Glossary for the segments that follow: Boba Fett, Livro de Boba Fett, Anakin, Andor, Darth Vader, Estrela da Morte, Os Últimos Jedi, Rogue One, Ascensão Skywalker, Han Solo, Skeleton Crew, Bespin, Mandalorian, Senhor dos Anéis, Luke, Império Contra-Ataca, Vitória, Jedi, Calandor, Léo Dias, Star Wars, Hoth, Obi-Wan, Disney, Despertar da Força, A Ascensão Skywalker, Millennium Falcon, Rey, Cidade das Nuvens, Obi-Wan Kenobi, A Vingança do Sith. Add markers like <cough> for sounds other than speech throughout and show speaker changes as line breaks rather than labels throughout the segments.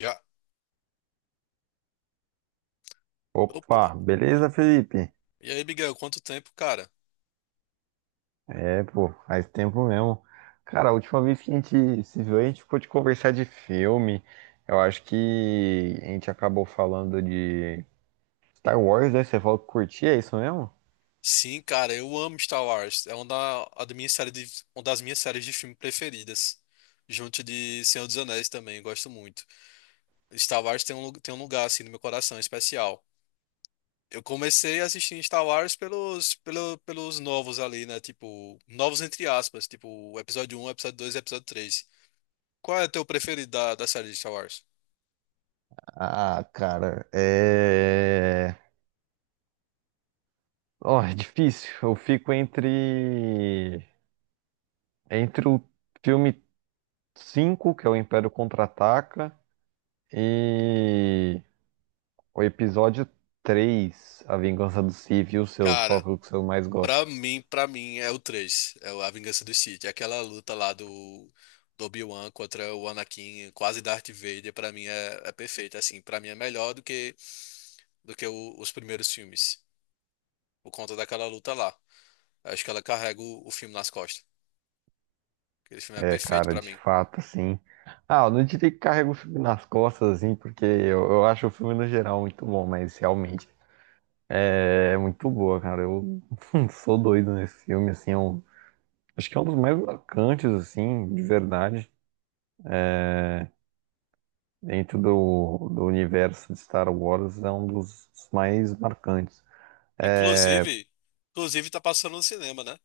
Já. Opa.
Opa,
E
beleza, Felipe?
e aí, Miguel, quanto tempo, cara?
É, pô, faz tempo mesmo. Cara, a última vez que a gente se viu, a gente ficou de conversar de filme. Eu acho que a gente acabou falando de Star Wars, né? Você falou que curtia, é isso mesmo?
Sim, cara, eu amo Star Wars. Uma das minhas séries de filme preferidas. Junto de Senhor dos Anéis também, gosto muito. Star Wars tem tem um lugar assim no meu coração especial. Eu comecei a assistir Star Wars pelos novos ali, né? Tipo, novos entre aspas, tipo, o episódio um, episódio 2, e episódio 3. Qual é o teu preferido da série de Star Wars?
Ah, cara, é. Ó, é difícil. Eu fico entre. Entre o filme 5, que é o Império Contra-Ataca, e. O episódio 3, A Vingança do Sith e os seus, qual
Cara.
que é o que você mais gosta?
Pra mim é o 3 é o A Vingança do Sith. É aquela luta lá do Obi-Wan contra o Anakin, quase Darth Vader, é perfeita, assim, pra mim é melhor do que os primeiros filmes, por conta daquela luta lá. Acho que ela carrega o filme nas costas. Aquele filme é
É,
perfeito
cara,
pra
de
mim.
fato, assim. Ah, eu não diria que carrega o filme nas costas, assim, porque eu acho o filme no geral muito bom, mas realmente é muito boa, cara. Eu <laughs> sou doido nesse filme, assim. Acho que é um dos mais marcantes, assim, de verdade, dentro do universo de Star Wars, é um dos mais marcantes.
Inclusive, inclusive tá passando no cinema, né?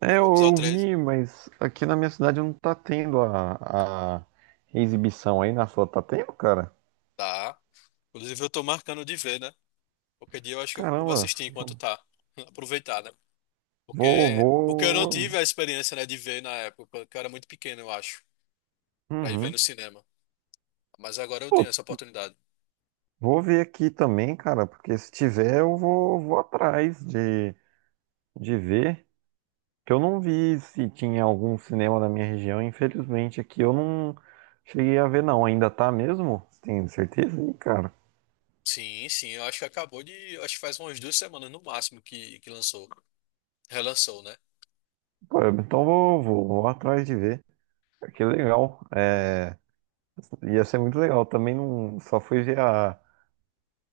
É,
O
eu,
episódio
eu
três.
vi, mas aqui na minha cidade não tá tendo a exibição aí na sua. Tá tendo, cara?
Tá. Inclusive eu tô marcando de ver, né? Qualquer dia eu acho que eu vou
Caramba,
assistir enquanto tá. <laughs> Aproveitar, né?
vou,
Porque eu não
vou.
tive a experiência, né, de ver na época, porque eu era muito pequeno, eu acho, pra ir ver
Uhum.
no cinema. Mas agora eu
Pô,
tenho essa oportunidade.
vou ver aqui também, cara, porque se tiver eu vou, vou atrás de ver. Que eu não vi se tinha algum cinema na minha região, infelizmente aqui eu não cheguei a ver, não. Ainda tá mesmo? Você tem certeza? Ih, cara.
Sim, sim, eu acho que acabou de. Acho que faz umas duas semanas no máximo que lançou. Relançou, né?
Pô, então vou atrás de ver. Que legal. É. Ia ser muito legal. Também não só fui ver a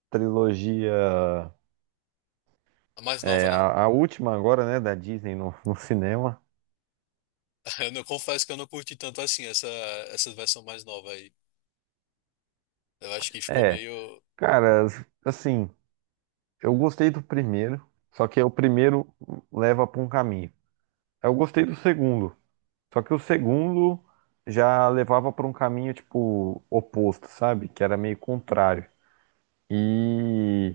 trilogia,
A mais nova,
é,
né?
a última agora, né, da Disney no cinema.
<laughs> Eu não Confesso que eu não curti tanto assim essa versão mais nova aí. Eu acho que ficou
É,
meio.
cara, assim, eu gostei do primeiro, só que o primeiro leva para um caminho. Eu gostei do segundo, só que o segundo já levava para um caminho tipo oposto, sabe? Que era meio contrário. E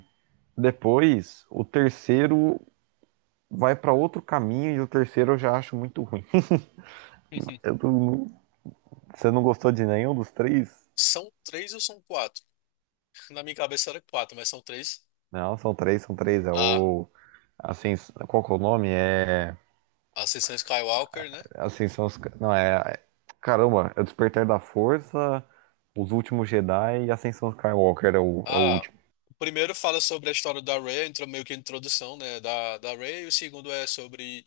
depois o terceiro vai para outro caminho e o terceiro eu já acho muito ruim. <laughs>
<laughs>
Eu não, Você não gostou de nenhum dos três?
São três ou são quatro? Na minha cabeça era quatro, mas são três.
Não, são três, são três. É
A
o. Assim, qual que é o nome? É.
Ascensão Skywalker, né?
Ascensão. Não, é. Caramba, é o Despertar da Força, Os Últimos Jedi e Ascensão Skywalker é o, é o
Ah,
último.
o primeiro fala sobre a história da Rey, entra meio que a introdução, né, da Rey. O segundo é sobre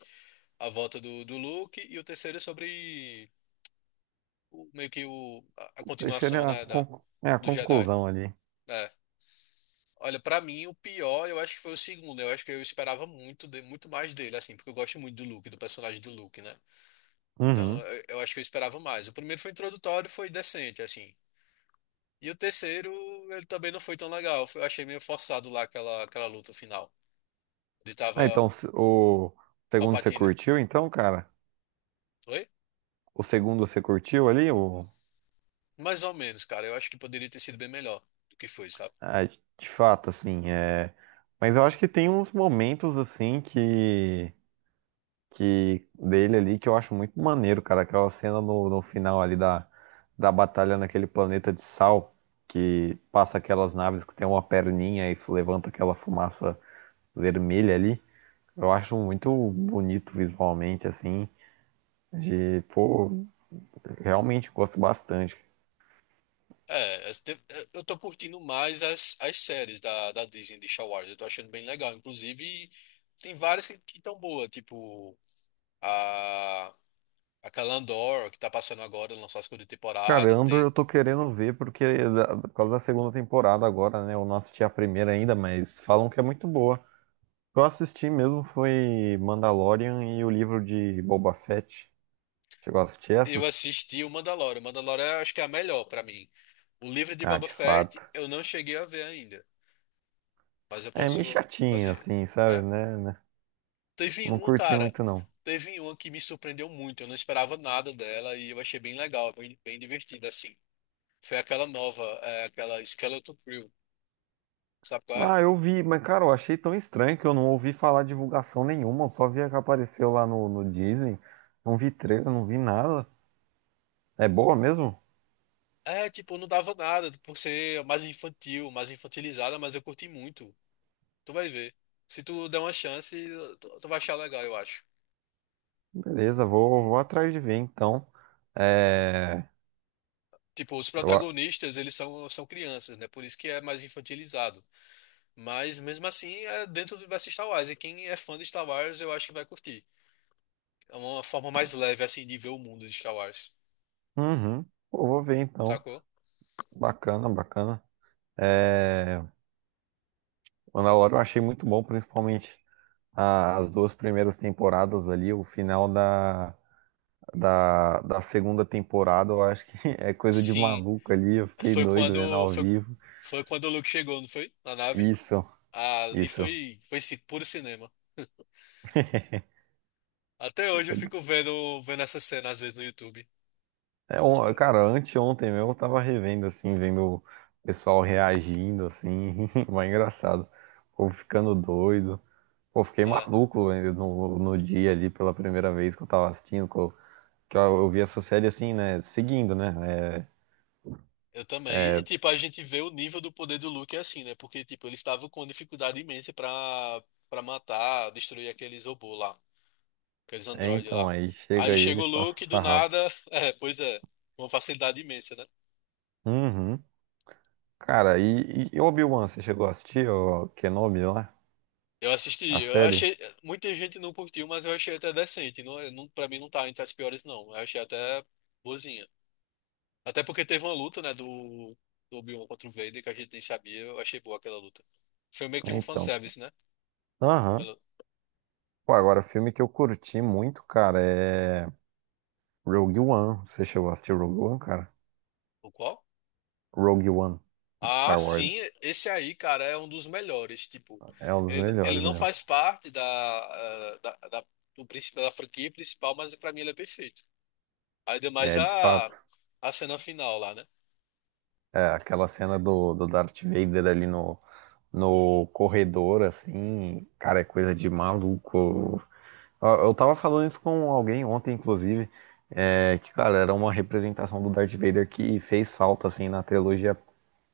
a volta do Luke. E o terceiro é sobre o- meio que o, a
O terceiro
continuação,
é
né,
é a
do Jedi.
conclusão ali.
É. Olha, pra mim, o pior, eu acho que foi o segundo. Eu acho que eu esperava muito mais dele, assim, porque eu gosto muito do Luke, do personagem do Luke, né? Então,
Uhum.
eu acho que eu esperava mais. O primeiro foi introdutório, foi decente, assim. E o terceiro, ele também não foi tão legal. Eu achei meio forçado lá aquela luta final. Ele tava.
Ah, então, o segundo você
Papatina.
curtiu, então, cara?
Oi?
O segundo você curtiu ali? O...
Mais ou menos, cara. Eu acho que poderia ter sido bem melhor do que foi, sabe?
Ah, de fato, assim, é. Mas eu acho que tem uns momentos, assim, que dele ali que eu acho muito maneiro, cara. Aquela cena no final ali da, da batalha naquele planeta de sal, que passa aquelas naves que tem uma perninha e levanta aquela fumaça vermelha ali. Eu acho muito bonito visualmente, assim. De, pô, realmente gosto bastante.
Eu tô curtindo mais as séries da Disney de Star Wars. Eu tô achando bem legal. Inclusive, e tem várias que estão boas, tipo a, a Calandor que tá passando agora, lançou a segunda
Cara,
temporada.
Andor eu
Tem,
tô querendo ver porque por causa da segunda temporada agora, né? Eu não assisti a primeira ainda, mas falam que é muito boa. Eu assisti mesmo foi Mandalorian e o livro de Boba Fett. Chegou a assistir
eu
essas?
assisti o Mandalorian. O Mandalorian eu acho que é a melhor pra mim. O livro de
Ah,
Boba
de
Fett
fato.
eu não cheguei a ver ainda, mas eu
É meio
posso.
chatinho
Assim,
assim, sabe, né? Né?
teve
Não
uma,
curti
cara.
muito não.
Teve uma que me surpreendeu muito. Eu não esperava nada dela e eu achei bem legal, bem divertida, assim. Foi aquela nova, aquela Skeleton Crew. Sabe qual é?
Ah, eu vi, mas cara, eu achei tão estranho que eu não ouvi falar divulgação nenhuma. Eu só vi a que apareceu lá no Disney. Não vi trailer, não vi nada. É boa mesmo?
É, tipo, não dava nada por ser mais infantil, mais infantilizada, mas eu curti muito. Tu vai ver. Se tu der uma chance, tu vai achar legal, eu acho.
Beleza, vou atrás de ver então. É.
Tipo, os
Eu... a-
protagonistas, eles são crianças, né? Por isso que é mais infantilizado. Mas mesmo assim, é dentro do universo Star Wars. E quem é fã de Star Wars, eu acho que vai curtir. É uma forma mais leve, assim, de ver o mundo de Star Wars,
Uhum. Pô, vou ver então.
sacou?
Bacana, bacana. É. Mandalorian eu achei muito bom, principalmente as duas primeiras temporadas ali, o final da segunda temporada, eu acho que <laughs> é coisa de
Sim,
maluco ali, eu fiquei
foi
doido vendo
quando,
ao
foi,
vivo.
foi quando o Luke chegou, não foi? Na nave.
Isso, isso.
Foi ci- puro cinema. Até hoje eu fico vendo essa cena, às vezes, no YouTube.
É, cara, anteontem mesmo eu tava revendo, assim, vendo o pessoal reagindo, assim, <laughs> mas é engraçado. O povo ficando doido. Pô, eu fiquei
Ah,
maluco no dia ali, pela primeira vez que eu tava assistindo, que eu vi essa série assim, né, seguindo, né, é.
eu também. Tipo, a gente vê o nível do poder do Luke é assim, né? Porque, tipo, ele estava com dificuldade imensa pra matar, destruir aqueles robôs lá, aqueles
É,
androides
então,
lá.
aí chega
Aí chega
ele e
o
passa o
Luke, do
sarrafo.
nada, <laughs> é, pois é, uma facilidade imensa, né?
Uhum. Cara, e Obi-Wan, você chegou a assistir o Kenobi lá?
Eu assisti,
A
eu
série?
achei, muita gente não curtiu, mas eu achei até decente. Não, é- não, para mim não tá entre as piores, não. Eu achei até boazinha. Até porque teve uma luta, né, do Obi-Wan contra o Vader, que a gente nem sabia. Eu achei boa aquela luta. Foi meio que
É,
um
então.
fanservice, né?
Aham.
Ela-
Pô, agora, filme que eu curti muito, cara, é Rogue One. Você chegou a assistir Rogue One, cara?
o qual?
Rogue One, de
Ah,
Star Wars.
sim, esse aí, cara, é um dos melhores. Tipo,
É um dos
ele
melhores,
não
né?
faz parte da, do principal da franquia principal, mas pra mim ele é perfeito. Ainda mais
É, de fato.
a cena final lá, né?
É, aquela cena do Darth Vader ali no corredor, assim, cara, é coisa de maluco. Ó, eu tava falando isso com alguém ontem, inclusive, é, que, cara, era uma representação do Darth Vader que fez falta, assim, na trilogia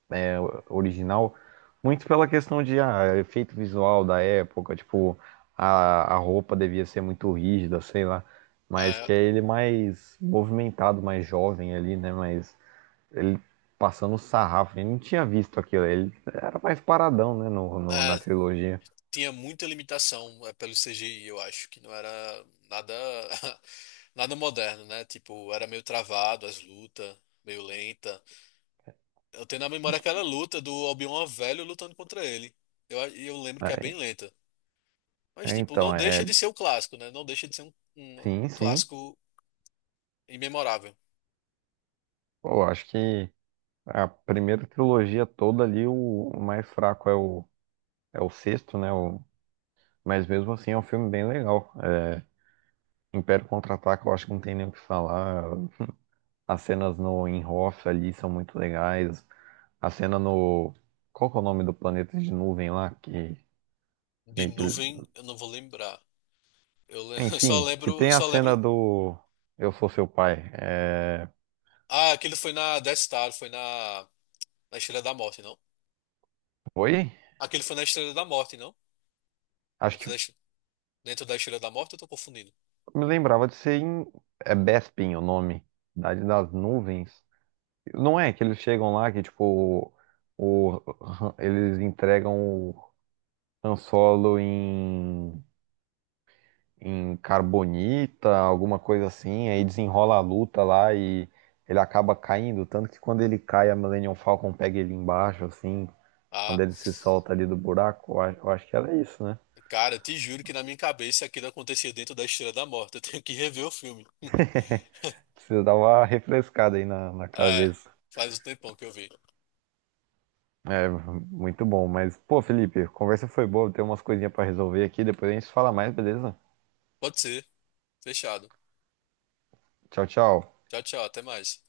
é, original, muito pela questão de efeito visual da época, tipo, a roupa devia ser muito rígida, sei lá, mas
É,
que é ele mais movimentado, mais jovem ali, né, mas ele passando sarrafo, ele não tinha visto aquilo, ele era mais paradão, né, na
é,
trilogia.
tinha muita limitação pelo CGI, eu acho, que não era nada <laughs> nada moderno, né? Tipo, era meio travado as lutas, meio lenta. Eu tenho na memória aquela luta do Obi-Wan velho lutando contra ele. Eu, a- e eu lembro que é bem lenta. Mas,
É,
tipo,
então,
não
é,
deixa de ser o clássico, né? Não deixa de ser
sim,
um
sim.
clássico imemorável.
Pô, eu acho que a primeira trilogia toda ali, o mais fraco é é o sexto, né? O, mas mesmo assim é um filme bem legal. É, Império Contra-Ataca, eu acho que não tem nem o que falar. As cenas no em Hoth ali são muito legais. A cena no. Qual que é o nome do planeta de nuvem lá? Que
De
meio que.
nuvem, eu não vou lembrar. <laughs>
Enfim, que
Eu
tem a
só
cena
lembro.
do Eu Sou Seu Pai. É.
Ah, aquele foi na Death Star, na Estrela da Morte, não?
Foi?
Aquele foi na Estrela da Morte, não?
Acho que
Dentro da Estrela da Morte, eu tô confundindo.
me lembrava de ser em. É Bespin o nome. Cidade das Nuvens. Não é que eles chegam lá que, tipo, eles entregam o Han Solo em, em carbonita, alguma coisa assim, aí desenrola a luta lá e ele acaba caindo. Tanto que quando ele cai, a Millennium Falcon pega ele embaixo, assim, quando
Ah,
ele se solta ali do buraco. Eu acho que era isso, né?
cara, te juro que na minha cabeça aquilo acontecia dentro da Estrela da Morte. Eu tenho que rever o filme. <laughs>
Precisa dar uma refrescada aí na
É,
cabeça.
faz um tempão que eu vi.
É, muito bom. Mas, pô, Felipe, a conversa foi boa, tem umas coisinhas pra resolver aqui, depois a gente fala mais, beleza?
Pode ser. Fechado.
Tchau, tchau.
Tchau, tchau. Até mais.